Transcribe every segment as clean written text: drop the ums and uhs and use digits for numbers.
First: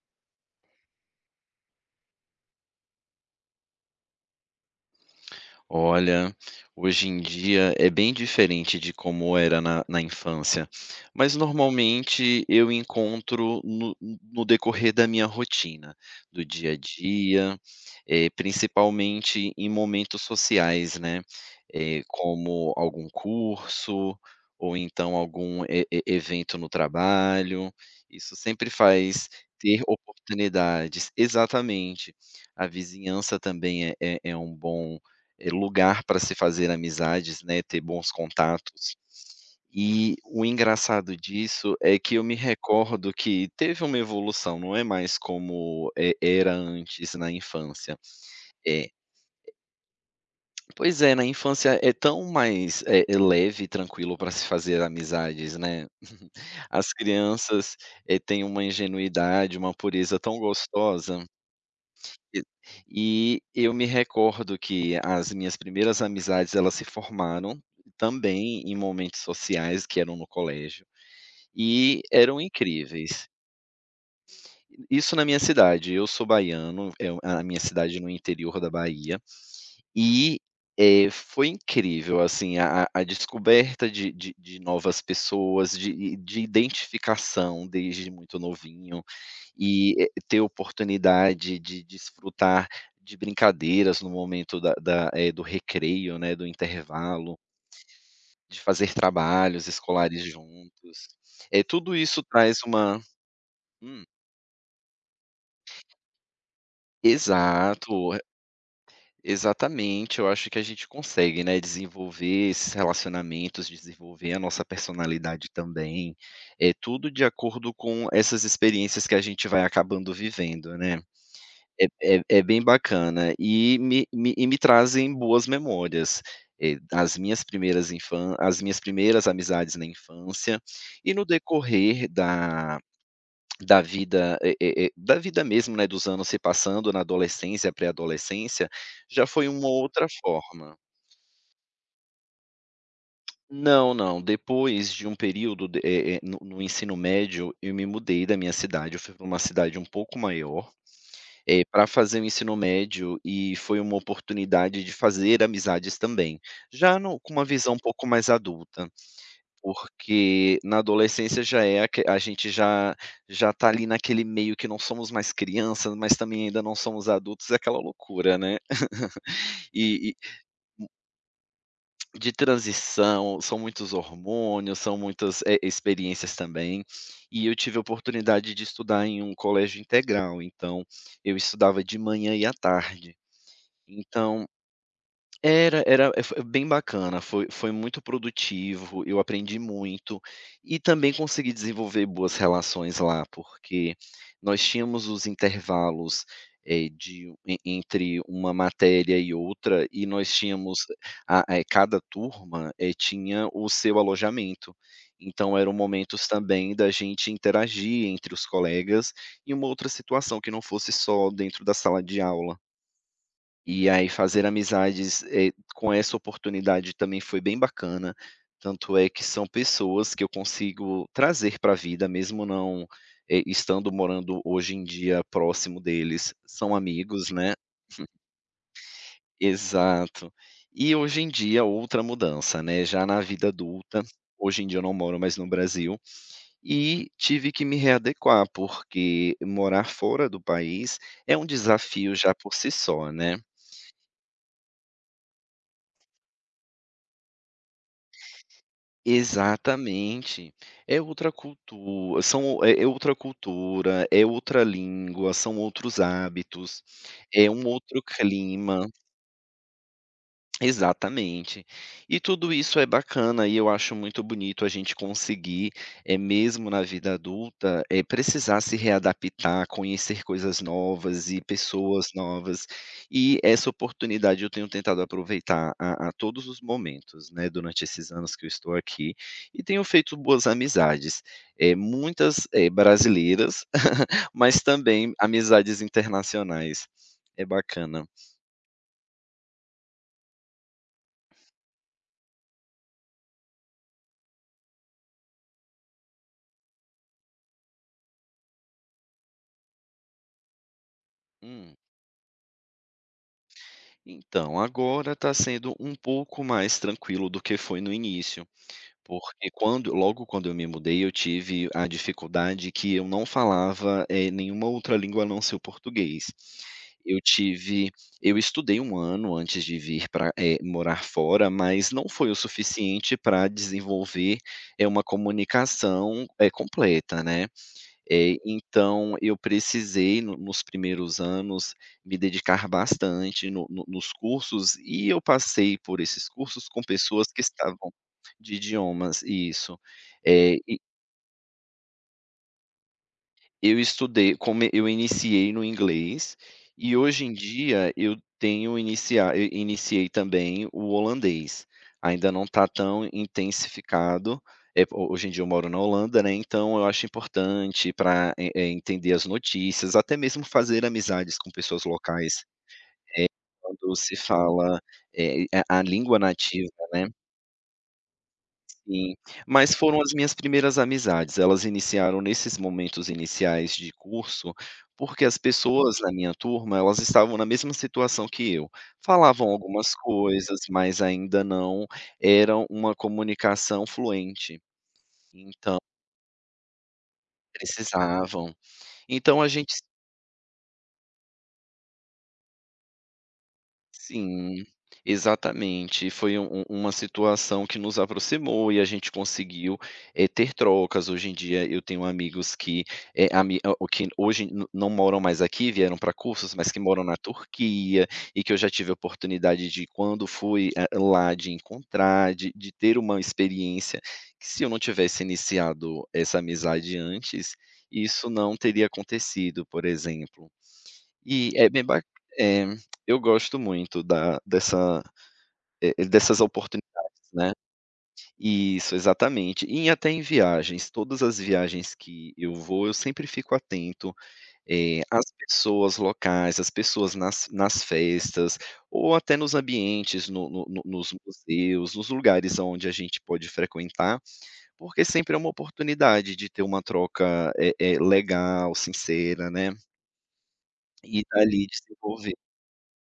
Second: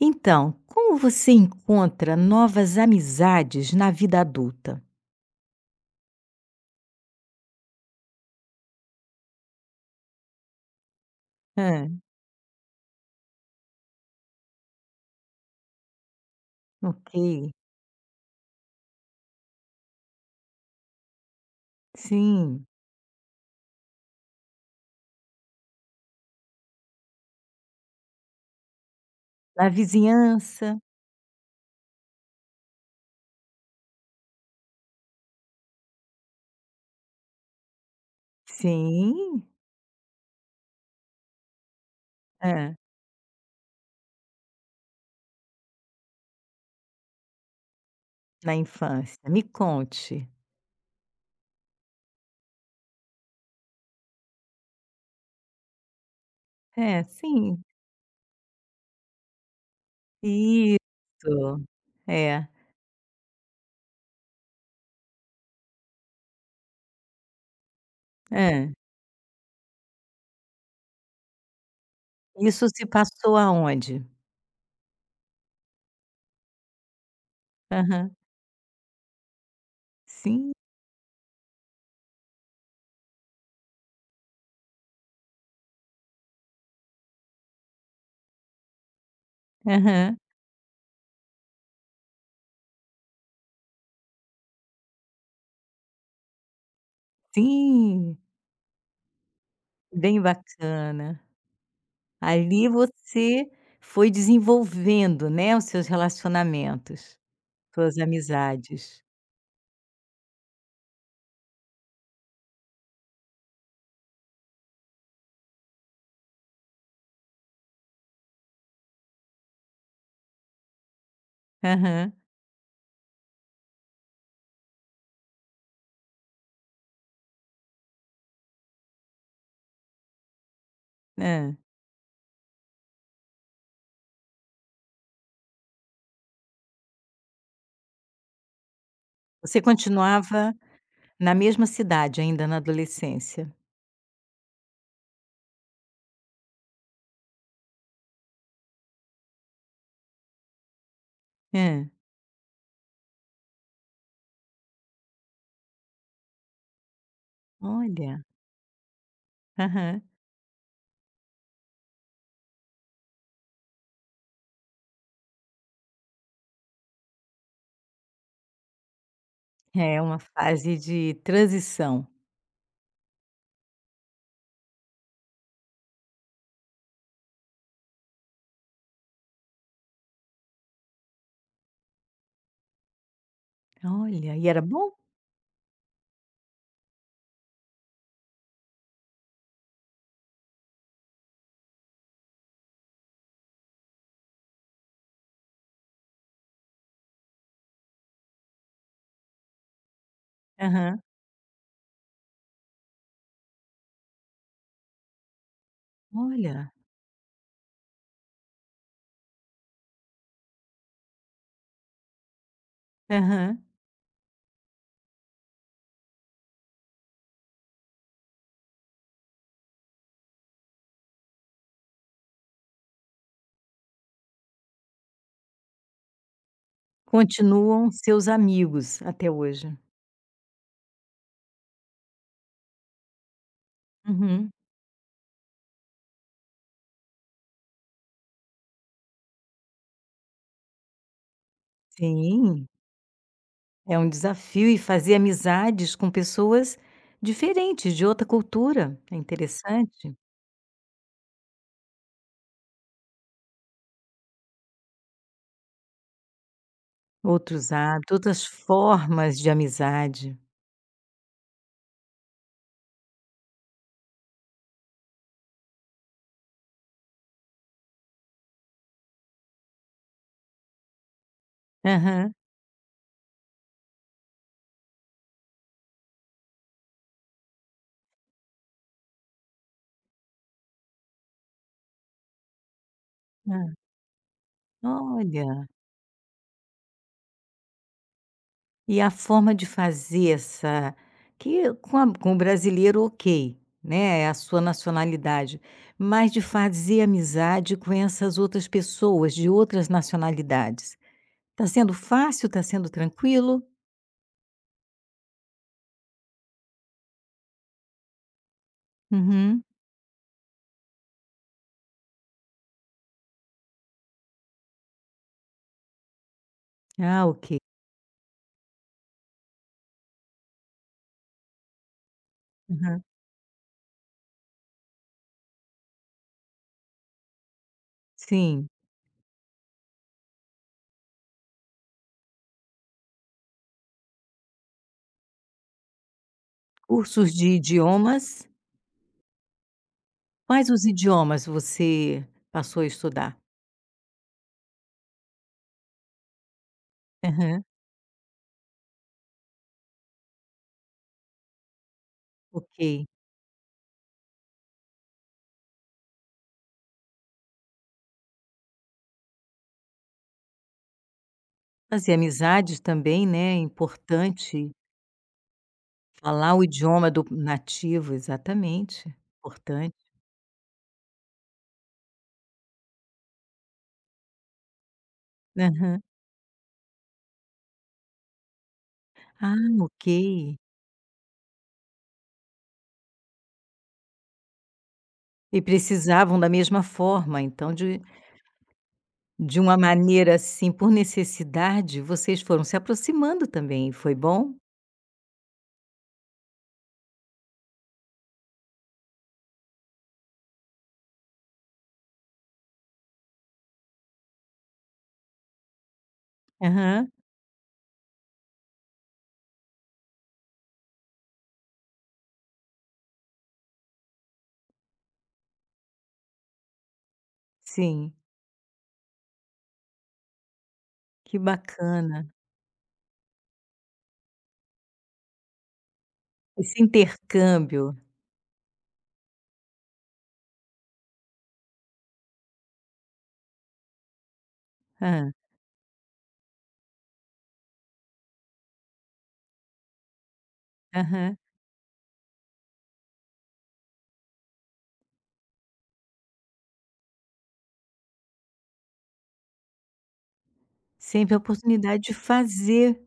Então, como você encontra novas amizades na vida adulta? Olha, hoje em dia é bem diferente de como era na infância, mas Hã, normalmente eu encontro no decorrer da minha rotina, do dia a ok. dia, principalmente em momentos sociais, né, Sim. como algum curso ou então algum evento no trabalho, isso sempre faz Na ter vizinhança? oportunidades exatamente. A vizinhança também é um bom lugar para se fazer amizades, né, ter bons contatos. Sim. E o engraçado disso é que eu me Hã. recordo que teve uma evolução, não é mais como, era antes na infância. Na É, infância. Me conte. pois é, na infância é tão mais, leve e tranquilo para se fazer amizades, né. As É, sim. crianças, têm uma ingenuidade, uma pureza tão Isso. gostosa. É. E e eu me recordo que as minhas primeiras amizades, elas se formaram Hã. também em momentos sociais que eram no colégio, e eram Isso se incríveis. passou aonde? Isso na minha cidade, eu sou baiano, é a minha cidade no Aham. interior da Bahia, e, Sim. Foi incrível, assim, a descoberta de de novas pessoas, de identificação desde muito novinho e Aham. ter oportunidade de desfrutar de brincadeiras no momento da do recreio, né, do intervalo, Sim. de fazer trabalhos escolares Bem juntos. bacana. É tudo isso traz Ali uma você hum, foi desenvolvendo, né, os seus relacionamentos. Suas exato, amizades. exatamente, eu acho que a gente consegue, né, desenvolver esses relacionamentos, desenvolver a nossa personalidade também, é tudo de acordo com essas experiências que a gente vai acabando vivendo, né. É Aham. é bem bacana e me trazem boas memórias, as minhas primeiras amizades na infância e no Hã. decorrer da vida, da vida mesmo, né, dos anos se passando na adolescência, pré-adolescência, já foi Você uma outra continuava forma. na mesma cidade ainda na adolescência? Não, não, depois de um período de no ensino médio, eu me mudei da minha cidade, eu fui para uma cidade um pouco maior. Pra Hã. fazer o ensino médio e foi uma oportunidade de fazer amizades também. Já no com uma visão um pouco Olha. mais adulta, Aham. porque na adolescência já é aque a gente já já tá ali naquele meio que não somos mais crianças, mas também ainda não somos adultos, é aquela loucura, né. É E uma fase de transição. e de transição, são muitos hormônios, são muitas, experiências também. E eu tive a oportunidade de estudar em um colégio integral, então eu estudava de manhã e à tarde. Olha, e Então era bom? Foi bem bacana, foi muito produtivo, eu aprendi muito, e também consegui desenvolver boas relações lá, porque nós tínhamos os intervalos, eh, de en entre uma matéria e outra, e nós tínhamos Aham. Cada turma, tinha o seu alojamento. Então eram momentos Olha. também da gente interagir entre os colegas, em uma outra situação que não fosse só dentro da sala de aula. Aham. E aí fazer amizades, com essa oportunidade também foi bem bacana, tanto é que são pessoas que eu consigo trazer para a vida, mesmo não, estando morando hoje em dia próximo deles, são amigos, né, Continuam seus amigos até hoje? exato. E hoje em dia outra mudança, né, já na vida adulta, Uhum. hoje em dia eu não moro mais no Brasil, e tive que me readequar, porque morar fora do país é um desafio já por Sim, si só, né. é um desafio e fazer amizades com pessoas diferentes, de outra cultura. É interessante. Exatamente. É outra cultura, são outra cultura, é outra língua, são outros hábitos, é um Outros outro hábitos, outras clima. formas de amizade. Exatamente. E tudo isso é bacana e eu acho muito bonito a gente conseguir, é mesmo na vida adulta, é precisar se readaptar, conhecer coisas novas e pessoas Aham. novas. E essa oportunidade eu tenho tentado aproveitar a todos os momentos, né, durante esses anos que eu estou aqui, e tenho feito boas amizades, é muitas, Hã. brasileiras, mas também Olha, amizades internacionais. É bacana. e a forma de fazer essa que com o brasileiro, ok, né, é a sua nacionalidade, mas de fazer amizade com essas outras pessoas de outras nacionalidades. Tá Hum. sendo fácil? Tá sendo tranquilo? Então, agora está sendo um pouco mais tranquilo do que foi no início, porque Uhum. quando logo quando eu me mudei, eu tive a dificuldade que eu não falava, nenhuma outra língua a não ser o português. Eu Ah, ok. tive eu estudei um ano antes de vir para morar fora, mas não foi o Aham. suficiente para desenvolver, uma comunicação, completa, né. Sim. Então eu precisei no nos primeiros anos me dedicar bastante no no nos cursos e eu passei por esses cursos com pessoas Cursos que de estavam idiomas? de idiomas, isso. Eh, Quais e os idiomas você passou a estudar? eu estudei come eu iniciei no inglês, e hoje em Aham. dia eu tenho iniciar e iniciei também o holandês. Ainda não está Ok. tão intensificado, eh, ho hoje em dia eu moro na Holanda, né, então eu acho importante para, entender as notícias, até mesmo fazer amizades com pessoas Fazer locais, amizades também, né, é quando se importante. fala, a língua Falar o nativa, né. idioma do nativo, exatamente. Sim, mas Importante. foram as minhas primeiras amizades, elas iniciaram nesses momentos iniciais de curso, porque as pessoas Aham. na minha turma, elas estavam na mesma situação que eu, falavam Ah, algumas ok. coisas, mas ainda não eram uma comunicação fluente, E então precisavam da mesma forma, então precisavam. Então a de gente, uma maneira, assim, por necessidade, vocês foram se aproximando também, foi bom? sim, exatamente. Foi uma situação que nos aproximou e a gente conseguiu, ter trocas. Hoje em dia eu tenho amigos que, o que hoje n não moram mais aqui, vieram para cursos, mas que moram Aham. na Turquia e que eu já tive a oportunidade de quando fui, lá de encontrar, de ter uma experiência que se eu não tivesse iniciado essa amizade antes, Sim, isso não teria acontecido, por exemplo. que E é bem ba bacana. eh, eu gosto muito da dessa, dessas Esse oportunidades, né. intercâmbio. Isso, exatamente. E até em viagens, todas as viagens que eu vou, eu sempre fico atento, às Hã. pessoas locais, às pessoas nas festas, ou até nos ambientes, no no no nos Aham. museus, nos lugares aonde a gente pode frequentar, porque sempre é uma oportunidade de ter uma troca, legal, sincera, né, e Sempre a dali oportunidade de desenvolver. fazer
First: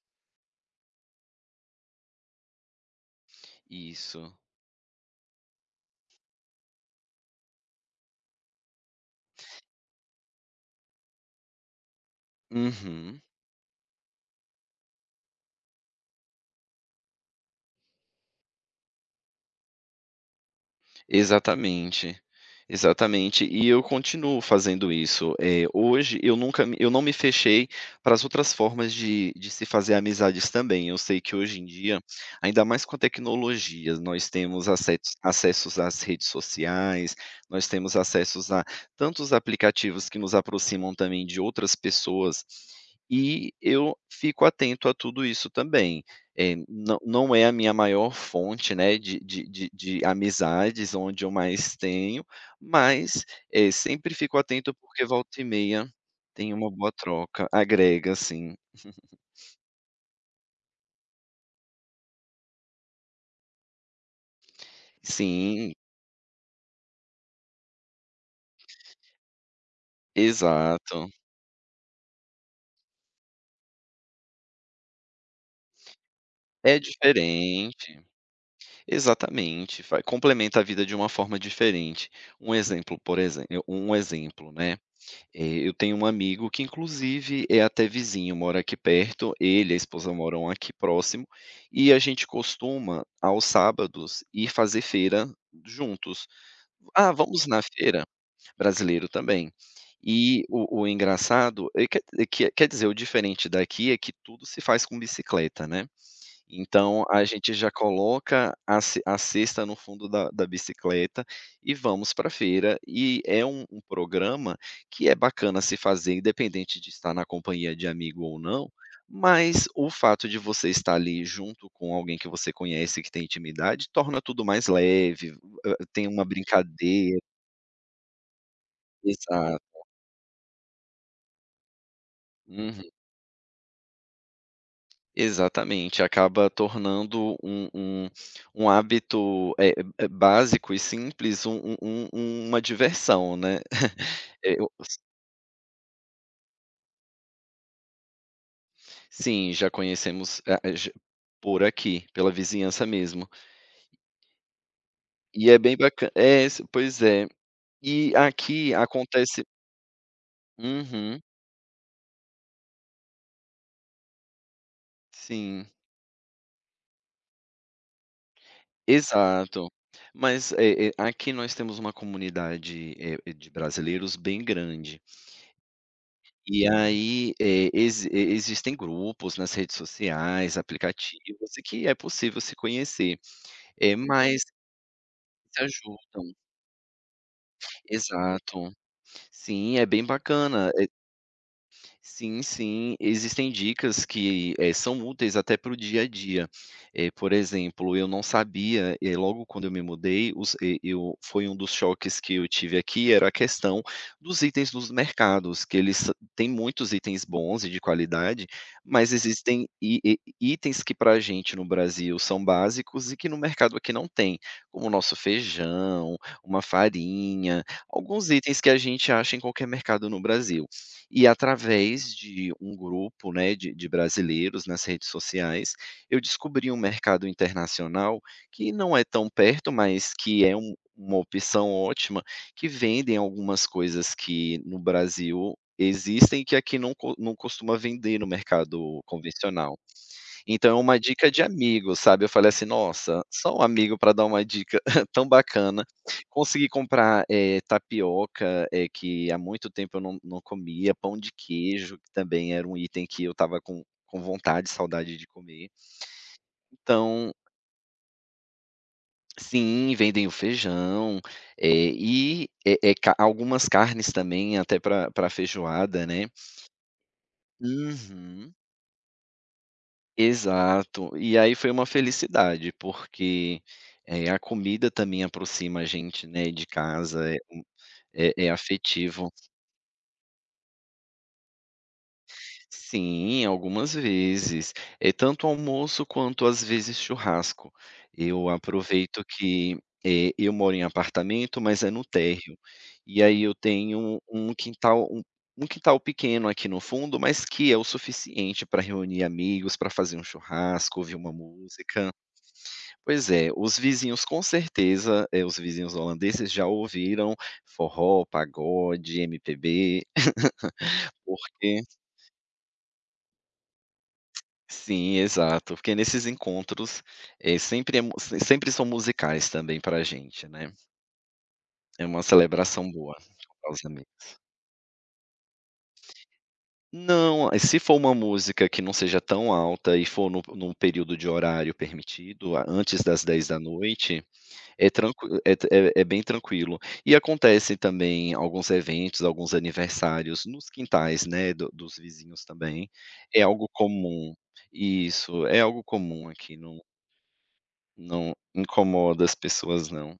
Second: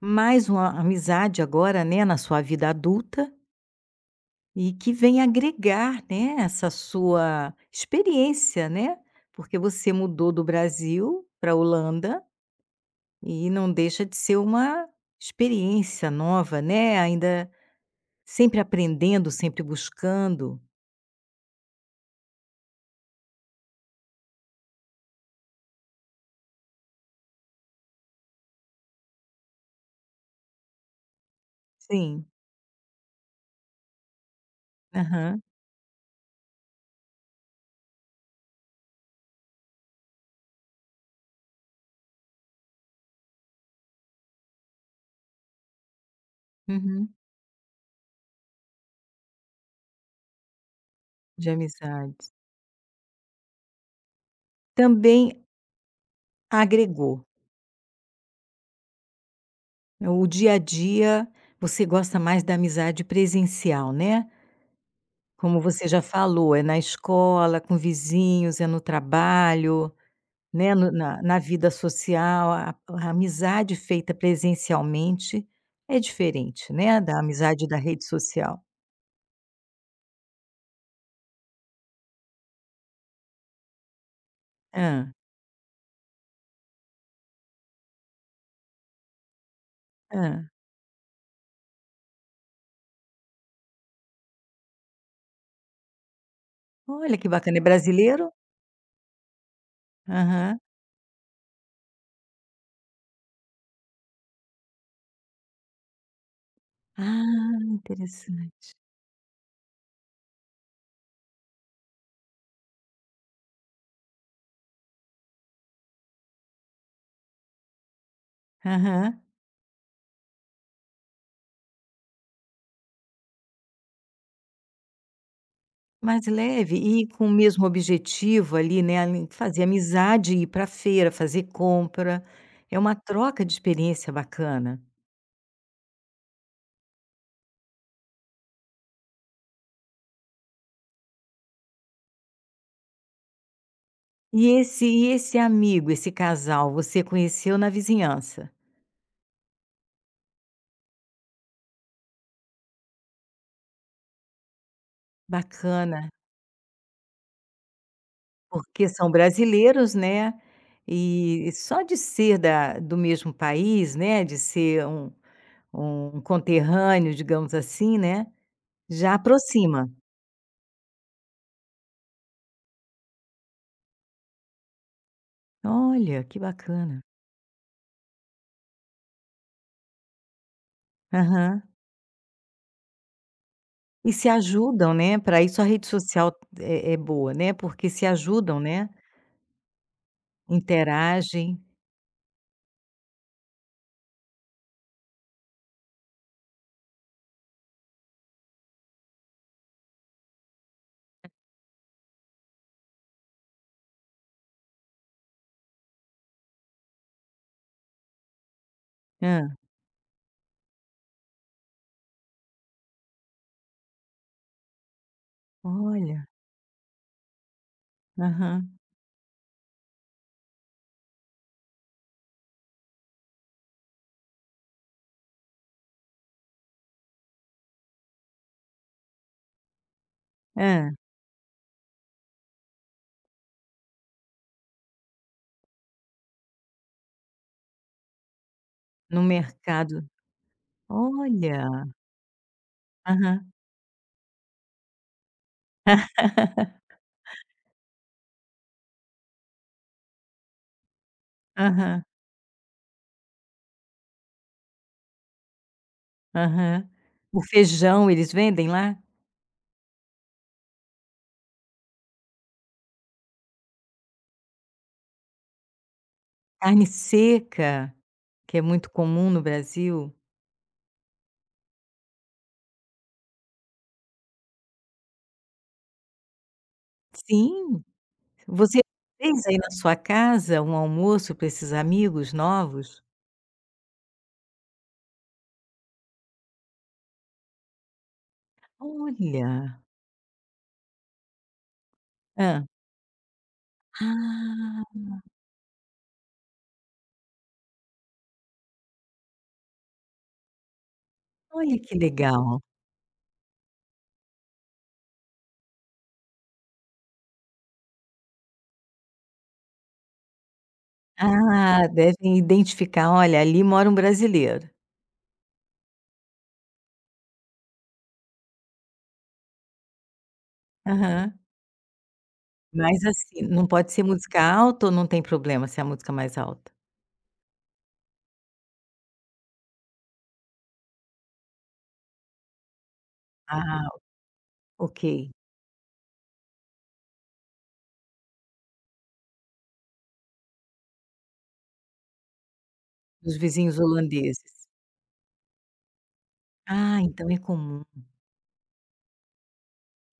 mais uma amizade agora, né, na sua vida adulta. Isso. E que vem agregar, né, essa sua experiência, né, porque você mudou do Brasil para a Holanda Uhum, e não deixa de ser uma experiência nova, né, ainda sempre aprendendo, sempre buscando. exatamente, exatamente. E eu continuo fazendo isso. Hoje eu não me fechei para as outras formas de se fazer amizades também. Eu sei que hoje em dia, Sim. ainda mais com a tecnologia, nós temos acetos Aham. acessos às redes sociais, nós temos acessos a tantos aplicativos que nos aproximam também de outras pessoas, e eu fico atento a tudo isso também. Uhum. Não é a minha maior fonte, né, de amizades, onde eu De mais tenho, amizades. mas, sempre fico atento, porque volta Também e meia tem uma boa agregou. troca, agrega sim. Né, o dia a dia, você gosta mais da amizade presencial, né, como Sim, você já falou, é na escola, com vizinhos, é no trabalho. Né, no exato. na vida social, a amizade feita presencialmente é diferente, É né, da amizade da diferente. rede social. Exatamente, vai complementa a vida de uma forma diferente. Por exemplo, um exemplo, né. Hã, Eu tenho um amigo que inclusive é até vizinho, mora aqui perto, ele e a esposa hã. moram aqui próximo, e a gente costuma, aos sábados, ir fazer feira juntos. "Ah, Olha que vamos bacana, na é feira?" brasileiro? Brasileiro também. E Aham. o engraçado é quer dizer, o diferente daqui é que tudo se faz com bicicleta, né. Então a gente Ah, já coloca interessante. A cesta no fundo da bicicleta e vamos pra feira, e é um programa que é bacana se fazer independente de estar na companhia de amigo ou não, Aham. mas o fato de você estar ali junto com alguém que você conhece, que tem intimidade, torna tudo mais leve, tem uma Mais leve e brincadeira. com o mesmo objetivo ali, né, ali Exato. fazer amizade, ir pra feira, fazer compra, é Uhum. uma troca de experiência bacana. Exatamente, acaba tornando um hábito, básico e simples uma diversão, né. Eh, eu E esse amigo, esse casal, você conheceu na vizinhança? sim, já conhecemos a j por aqui, pela vizinhança mesmo. E é bem Bacana. bacana, é, s pois é. E aqui Porque são acontece, brasileiros, né, uhum, e só de ser da do mesmo país, né, de ser um sim, um conterrâneo, digamos assim, né, já exato. aproxima. Mas, aqui nós temos uma comunidade, de brasileiros bem grande. Olha, que E bacana. aí, existem grupos nas redes sociais, aplicativos, e Aham. que é possível se conhecer, é E se mas ajudam, né, para isso se a rede social ajudam. é boa, né, porque se ajudam, Exato. né, Sim, é bem bacana. interagem. Sim, sim, existem dicas que, são úteis até para o dia a dia. Por exemplo, eu não sabia, logo quando eu me mudei, os e eu foi um dos choques que eu tive aqui, era a questão dos itens dos mercados, que eles têm muitos itens bons e de qualidade, mas Hã. existem i e itens que para a gente no Brasil são básicos e que no mercado aqui não tem, como o nosso feijão, Olha. uma farinha, alguns itens que Aham. a gente acha em qualquer mercado no Brasil. E através de um grupo, né, de brasileiros nas redes sociais, eu descobri um mercado internacional que não é tão perto, mas que é Hã. uma opção ótima, que vendem algumas coisas que no Brasil existem, que aqui não costuma vender no mercado No convencional. mercado. Então, é uma dica de Olha. amigo, sabe, eu falei assim: "Nossa, Aham. só um amigo para dar uma dica tão bacana". Consegui comprar, tapioca, que há muito tempo eu não comia, pão de queijo, Aham. que também era um item que eu estava com vontade, saudade de comer. Aham. Então O feijão eles vendem lá? sim, vendem o feijão, eh, e, eh eh, ca algumas carnes também, até para feijoada, né. Carne seca, Uhum. que é muito comum no Brasil. Exato. E aí foi uma felicidade, porque, a comida também aproxima a gente, né, de casa, Sim, é é você afetivo. fez aí na sua casa um almoço para esses amigos novos? Sim, algumas vezes. É tanto almoço quanto às vezes churrasco. Eu aproveito que, Olha. Eu moro em apartamento, mas é no térreo. Hã. E aí eu tenho um Ah, quintal um um quintal pequeno aqui no fundo, mas que é o suficiente para reunir amigos, para fazer um churrasco, ouvir uma olha que música. legal. Pois é, os vizinhos com certeza, os vizinhos holandeses já ouviram forró, pagode, MPB, porque Ah, devem identificar: "Olha, ali mora um brasileiro". sim, exato, porque nesses encontros, sempre é mu se- sempre são musicais também pra gente, né, Aham. é uma celebração Mas boa assim, não com os pode ser amigos. música alta ou não tem problema se é a música mais alta? Não, se for uma música que não seja tão alta e for no num período de horário permitido, antes das dez da Ah, noite. Ok. É é bem tranquilo. E acontece também alguns eventos, alguns aniversários nos quintais, né, do dos vizinhos também. Os É algo vizinhos comum. holandeses. Isso, é algo comum aqui, Ah, então é comum. não incomoda as pessoas não.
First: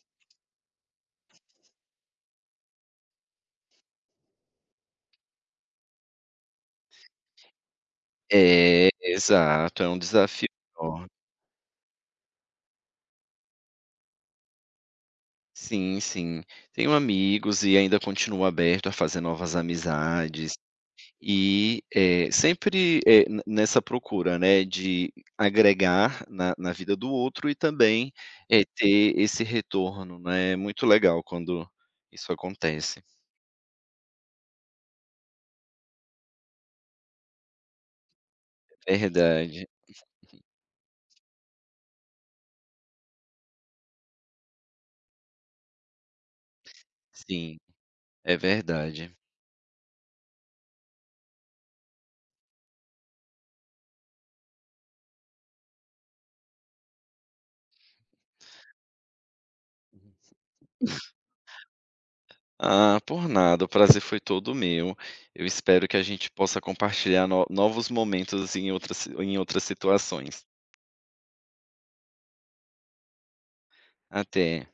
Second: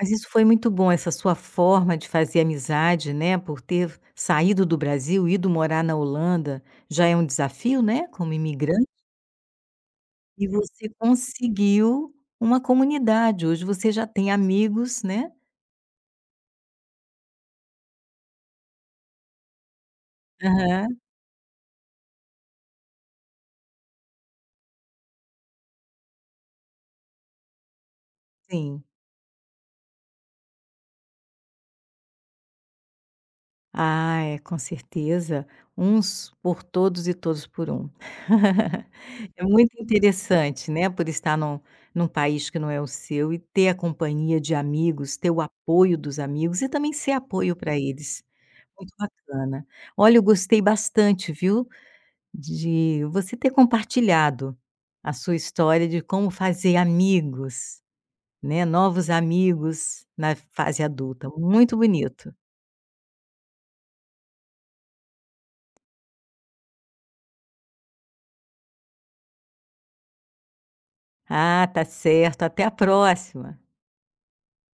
Mas isso foi muito bom, essa sua forma de fazer amizade, né, por ter saído do Brasil, ido morar na Holanda, já é um desafio, né, como É, imigrante, exato, é um e desafio você enorme. conseguiu uma comunidade, hoje você já tem amigos, né? Sim, sim. Tenho amigos e ainda continuo aberto a fazer novas amizades. Aham, E, sempre, eh, ne nessa procura, né, de agregar na vida do outro e também, sim. ter esse retorno, né, é muito legal quando isso acontece. Ah, é, com certeza. Uns por todos e todos por um. É É verdade. muito interessante, né, por estar num num país que não é o seu e ter a companhia de amigos, ter o apoio dos amigos e também ser apoio Sim, para eles. é Muito verdade. bacana. Olha, eu gostei bastante, viu, de você ter compartilhado a sua história de como fazer amigos, né, novos amigos na fase adulta. Muito bonito. Ah, por nada, o prazer foi todo meu. Eu espero que a gente possa compartilhar no novos momentos em outras situações. Ah, tá certo. Até a próxima. Até.